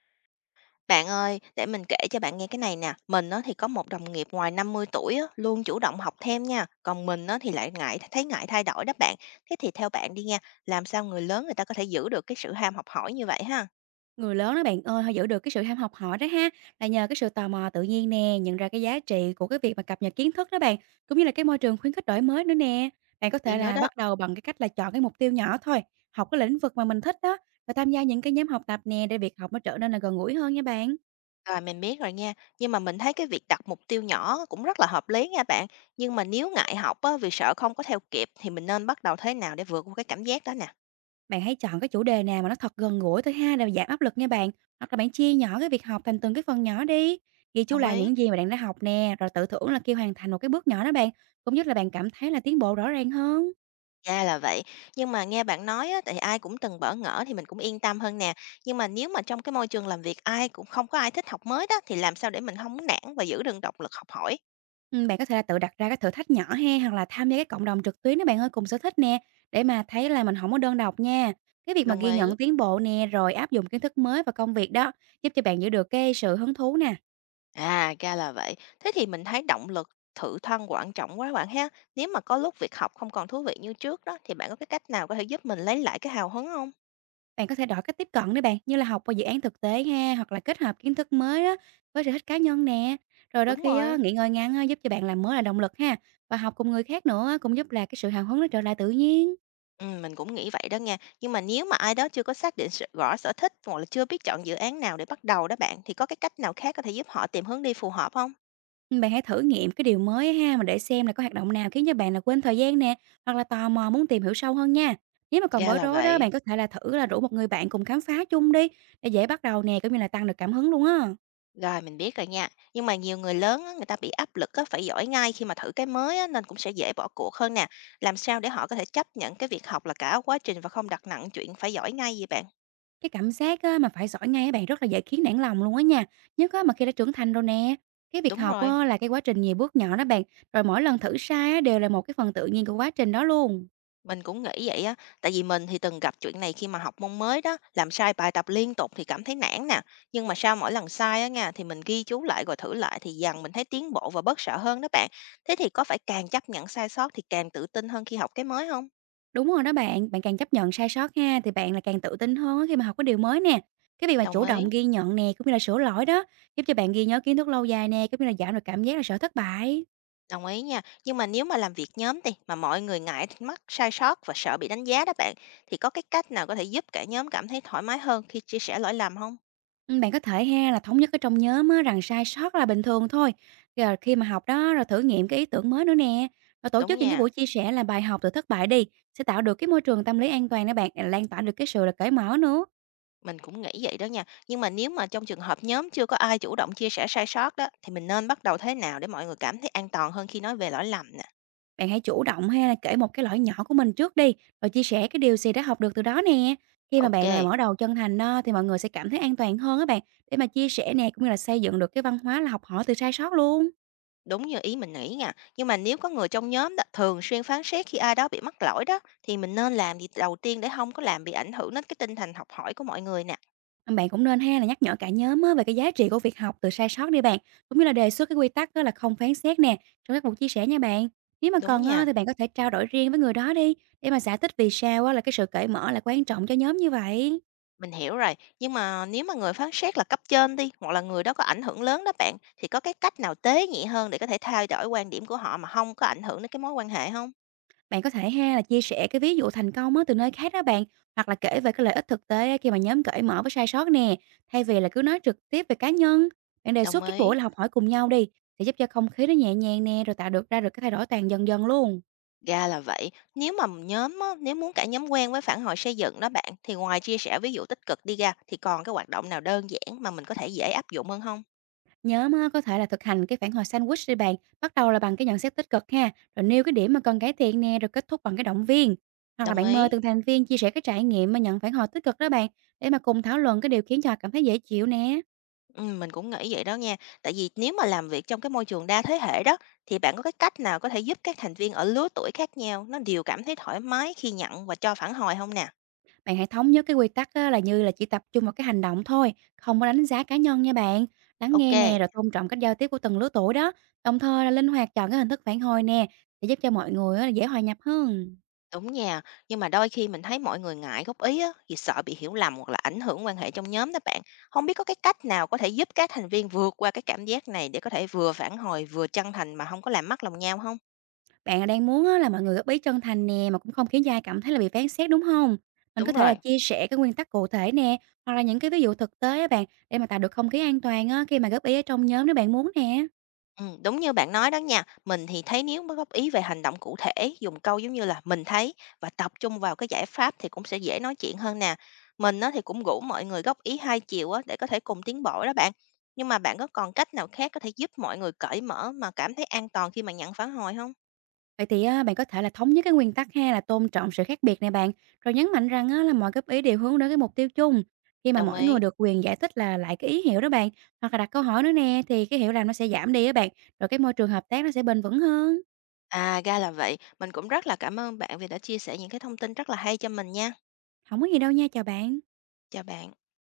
Bạn ơi, để mình kể cho bạn nghe cái này nè. Mình á, thì có một đồng nghiệp ngoài 50 tuổi á, luôn chủ động học thêm nha. Còn mình á, thì lại ngại thay đổi đó bạn. Thế thì theo bạn đi nha, làm sao người lớn người ta có thể giữ được cái sự ham học hỏi như vậy ha? Người lớn đó bạn ơi, họ giữ được cái sự ham học hỏi đó ha, là nhờ cái sự tò mò tự nhiên nè, nhận ra cái giá trị của cái việc mà cập nhật kiến thức đó bạn, cũng như là cái môi trường khuyến khích đổi mới nữa nè. Bạn có Gì thể nữa là đó. bắt đầu bằng cái cách là chọn cái mục tiêu nhỏ thôi, học cái lĩnh vực mà mình thích đó và tham gia những cái nhóm học tập nè để việc học nó trở nên là gần gũi hơn nha bạn. Rồi mình biết rồi nha. Nhưng mà mình thấy cái việc đặt mục tiêu nhỏ cũng rất là hợp lý nha bạn. Nhưng mà nếu ngại học á, vì sợ không có theo kịp thì mình nên bắt đầu thế nào để vượt qua cái cảm giác đó nè. Bạn hãy chọn cái chủ đề nào mà nó thật gần gũi thôi ha để giảm áp lực nha bạn. Hoặc là bạn chia nhỏ cái việc học thành từng cái phần nhỏ đi. Ghi chú Đồng lại ý. những gì mà bạn đã học nè, rồi tự thưởng là khi hoàn thành một cái bước nhỏ đó bạn, cũng giúp là bạn cảm thấy là tiến bộ rõ ràng hơn. Ra là vậy. Nhưng mà nghe bạn nói á, tại ai cũng từng bỡ ngỡ thì mình cũng yên tâm hơn nè. Nhưng mà nếu mà trong cái môi trường làm việc ai cũng không có ai thích học mới đó thì làm sao để mình không nản và giữ được động lực học hỏi? Bạn có thể là tự đặt ra cái thử thách nhỏ ha, hoặc là tham gia cái cộng đồng trực tuyến đó bạn ơi, cùng sở thích nè, để mà thấy là mình không có đơn độc nha. Cái việc mà Đồng ghi ý. nhận tiến bộ nè, rồi áp dụng kiến thức mới vào công việc đó, giúp cho bạn giữ được cái sự hứng thú nè. À, ra là vậy. Thế thì mình thấy động lực tự thân quan trọng quá bạn ha. Nếu mà có lúc việc học không còn thú vị như trước đó thì bạn có cái cách nào có thể giúp mình lấy lại cái hào hứng không? Bạn có thể đổi cách tiếp cận nữa bạn, như là học qua dự án thực tế ha, hoặc là kết hợp kiến thức mới đó với sở thích cá nhân nè. Rồi đôi Đúng khi rồi. á, nghỉ ngơi ngắn á, giúp cho bạn làm mới là động lực ha, và học cùng người khác nữa á, cũng giúp là cái sự hào hứng nó trở lại tự nhiên. Mình cũng nghĩ vậy đó nha. Nhưng mà nếu mà ai đó chưa có xác định rõ sở thích hoặc là chưa biết chọn dự án nào để bắt đầu đó bạn, thì có cái cách nào khác có thể giúp họ tìm hướng đi phù hợp không? Bạn hãy thử nghiệm cái điều mới ha, mà để xem là có hoạt động nào khiến cho bạn là quên thời gian nè, hoặc là tò mò muốn tìm hiểu sâu hơn nha. Nếu mà còn Ra bối là rối đó, vậy. bạn có thể là thử là rủ một người bạn cùng khám phá chung đi, để dễ bắt đầu nè, cũng như là tăng được cảm hứng luôn á. Rồi, mình biết rồi nha. Nhưng mà nhiều người lớn á, người ta bị áp lực á, phải giỏi ngay khi mà thử cái mới á, nên cũng sẽ dễ bỏ cuộc hơn nè. Làm sao để họ có thể chấp nhận cái việc học là cả quá trình và không đặt nặng chuyện phải giỏi ngay vậy bạn? Cái cảm giác á, mà phải giỏi ngay á bạn rất là dễ khiến nản lòng luôn á nha, nhất á, mà khi đã trưởng thành rồi nè. Cái việc Đúng học rồi, á, là cái quá trình nhiều bước nhỏ đó bạn, rồi mỗi lần thử sai á, đều là một cái phần tự nhiên của quá trình đó luôn. mình cũng nghĩ vậy á, tại vì mình thì từng gặp chuyện này khi mà học môn mới đó, làm sai bài tập liên tục thì cảm thấy nản nè, nhưng mà sau mỗi lần sai á nha thì mình ghi chú lại rồi thử lại thì dần mình thấy tiến bộ và bớt sợ hơn đó bạn. Thế thì có phải càng chấp nhận sai sót thì càng tự tin hơn khi học cái mới không? Đúng rồi đó bạn, bạn càng chấp nhận sai sót ha, thì bạn là càng tự tin hơn á khi mà học cái điều mới nè. Cái việc mà Đồng chủ ý, động ghi nhận nè, cũng như là sửa lỗi đó, giúp cho bạn ghi nhớ kiến thức lâu dài nè, cũng như là giảm được cảm giác là sợ thất bại. đồng ý nha. Nhưng mà nếu mà làm việc nhóm đi mà mọi người ngại mắc sai sót và sợ bị đánh giá đó bạn, thì có cái cách nào có thể giúp cả nhóm cảm thấy thoải mái hơn khi chia sẻ lỗi lầm không? Ừ, bạn có thể ha là thống nhất ở trong nhóm á, rằng sai sót là bình thường thôi. Rồi khi mà học đó, rồi thử nghiệm cái ý tưởng mới nữa nè. Rồi tổ Đúng chức những cái nha. buổi chia sẻ là bài học từ thất bại đi, sẽ tạo được cái môi trường tâm lý an toàn đó bạn, lan tỏa được cái sự là cởi mở nữa. Mình cũng nghĩ vậy đó nha. Nhưng mà nếu mà trong trường hợp nhóm chưa có ai chủ động chia sẻ sai sót đó, thì mình nên bắt đầu thế nào để mọi người cảm thấy an toàn hơn khi nói về lỗi lầm nè? Bạn hãy chủ động hay là kể một cái lỗi nhỏ của mình trước đi, rồi chia sẻ cái điều gì đã học được từ đó nè. Khi mà bạn là Ok, mở đầu chân thành đó thì mọi người sẽ cảm thấy an toàn hơn á bạn, để mà chia sẻ nè, cũng như là xây dựng được cái văn hóa là học hỏi từ sai sót luôn. đúng như ý mình nghĩ nha. Nhưng mà nếu có người trong nhóm đó thường xuyên phán xét khi ai đó bị mắc lỗi đó, thì mình nên làm gì đầu tiên để không có làm bị ảnh hưởng đến cái tinh thần học hỏi của mọi người nè? Bạn cũng nên hay là nhắc nhở cả nhóm á, về cái giá trị của việc học từ sai sót đi bạn, cũng như là đề xuất cái quy tắc đó là không phán xét nè trong các cuộc chia sẻ nha bạn. Nếu mà Đúng cần á, nha, thì bạn có thể trao đổi riêng với người đó đi để mà giải thích vì sao á, là cái sự cởi mở là quan trọng cho nhóm như vậy. mình hiểu rồi. Nhưng mà nếu mà người phán xét là cấp trên đi, hoặc là người đó có ảnh hưởng lớn đó bạn, thì có cái cách nào tế nhị hơn để có thể thay đổi quan điểm của họ mà không có ảnh hưởng đến cái mối quan hệ không? Bạn có thể ha là chia sẻ cái ví dụ thành công á, từ nơi khác đó bạn, hoặc là kể về cái lợi ích thực tế khi mà nhóm cởi mở với sai sót nè, thay vì là cứ nói trực tiếp về cá nhân. Bạn đề Đồng xuất các buổi ý. là học hỏi cùng nhau đi, sẽ giúp cho không khí nó nhẹ nhàng nè, rồi tạo được ra được cái thay đổi toàn dần dần luôn. Ra là vậy. Nếu mà nhóm á, nếu muốn cả nhóm quen với phản hồi xây dựng đó bạn, thì ngoài chia sẻ ví dụ tích cực đi ra, thì còn cái hoạt động nào đơn giản mà mình có thể dễ áp dụng hơn không? Nhóm á, có thể là thực hành cái phản hồi sandwich đi bạn, bắt đầu là bằng cái nhận xét tích cực ha, rồi nêu cái điểm mà cần cải thiện nè, rồi kết thúc bằng cái động viên. Hoặc là Đồng bạn mời ý. từng thành viên chia sẻ cái trải nghiệm mà nhận phản hồi tích cực đó bạn, để mà cùng thảo luận cái điều khiến cho họ cảm thấy dễ chịu nè. Ừ, mình cũng nghĩ vậy đó nha. Tại vì nếu mà làm việc trong cái môi trường đa thế hệ đó, thì bạn có cái cách nào có thể giúp các thành viên ở lứa tuổi khác nhau nó đều cảm thấy thoải mái khi nhận và cho phản hồi không nè? Bạn hãy thống nhất cái quy tắc á, là như là chỉ tập trung vào cái hành động thôi, không có đánh giá cá nhân nha bạn. Lắng Ok. nghe nè, rồi tôn trọng cách giao tiếp của từng lứa tuổi đó. Đồng thời là linh hoạt chọn cái hình thức phản hồi nè, để giúp cho mọi người á, dễ hòa nhập hơn. Đúng nha, nhưng mà đôi khi mình thấy mọi người ngại góp ý á, vì sợ bị hiểu lầm hoặc là ảnh hưởng quan hệ trong nhóm đó bạn. Không biết có cái cách nào có thể giúp các thành viên vượt qua cái cảm giác này để có thể vừa phản hồi vừa chân thành mà không có làm mất lòng nhau không? Bạn đang muốn á, là mọi người góp ý chân thành nè, mà cũng không khiến cho ai cảm thấy là bị phán xét đúng không? Mình có Đúng thể là rồi. chia sẻ cái nguyên tắc cụ thể nè, hoặc là những cái ví dụ thực tế á bạn, để mà tạo được không khí an toàn á, khi mà góp ý ở trong nhóm nếu bạn muốn nè. Đúng như bạn nói đó nha. Mình thì thấy nếu mới góp ý về hành động cụ thể, dùng câu giống như là "mình thấy" và tập trung vào cái giải pháp thì cũng sẽ dễ nói chuyện hơn nè. Mình á, thì cũng rủ mọi người góp ý hai chiều á, để có thể cùng tiến bộ đó bạn. Nhưng mà bạn có còn cách nào khác có thể giúp mọi người cởi mở mà cảm thấy an toàn khi mà nhận phản hồi không? Vậy thì á, bạn có thể là thống nhất cái nguyên tắc ha là tôn trọng sự khác biệt này bạn, rồi nhấn mạnh rằng á, là mọi góp ý đều hướng đến cái mục tiêu chung. Khi mà Đồng mỗi ý. người được quyền giải thích là lại cái ý hiểu đó bạn, hoặc là đặt câu hỏi nữa nè thì cái hiểu lầm nó sẽ giảm đi á bạn, rồi cái môi trường hợp tác nó sẽ bền vững hơn. À, ra là vậy. Mình cũng rất là cảm ơn bạn vì đã chia sẻ những cái thông tin rất là hay cho mình nha. Không có gì đâu nha, chào bạn. Chào bạn.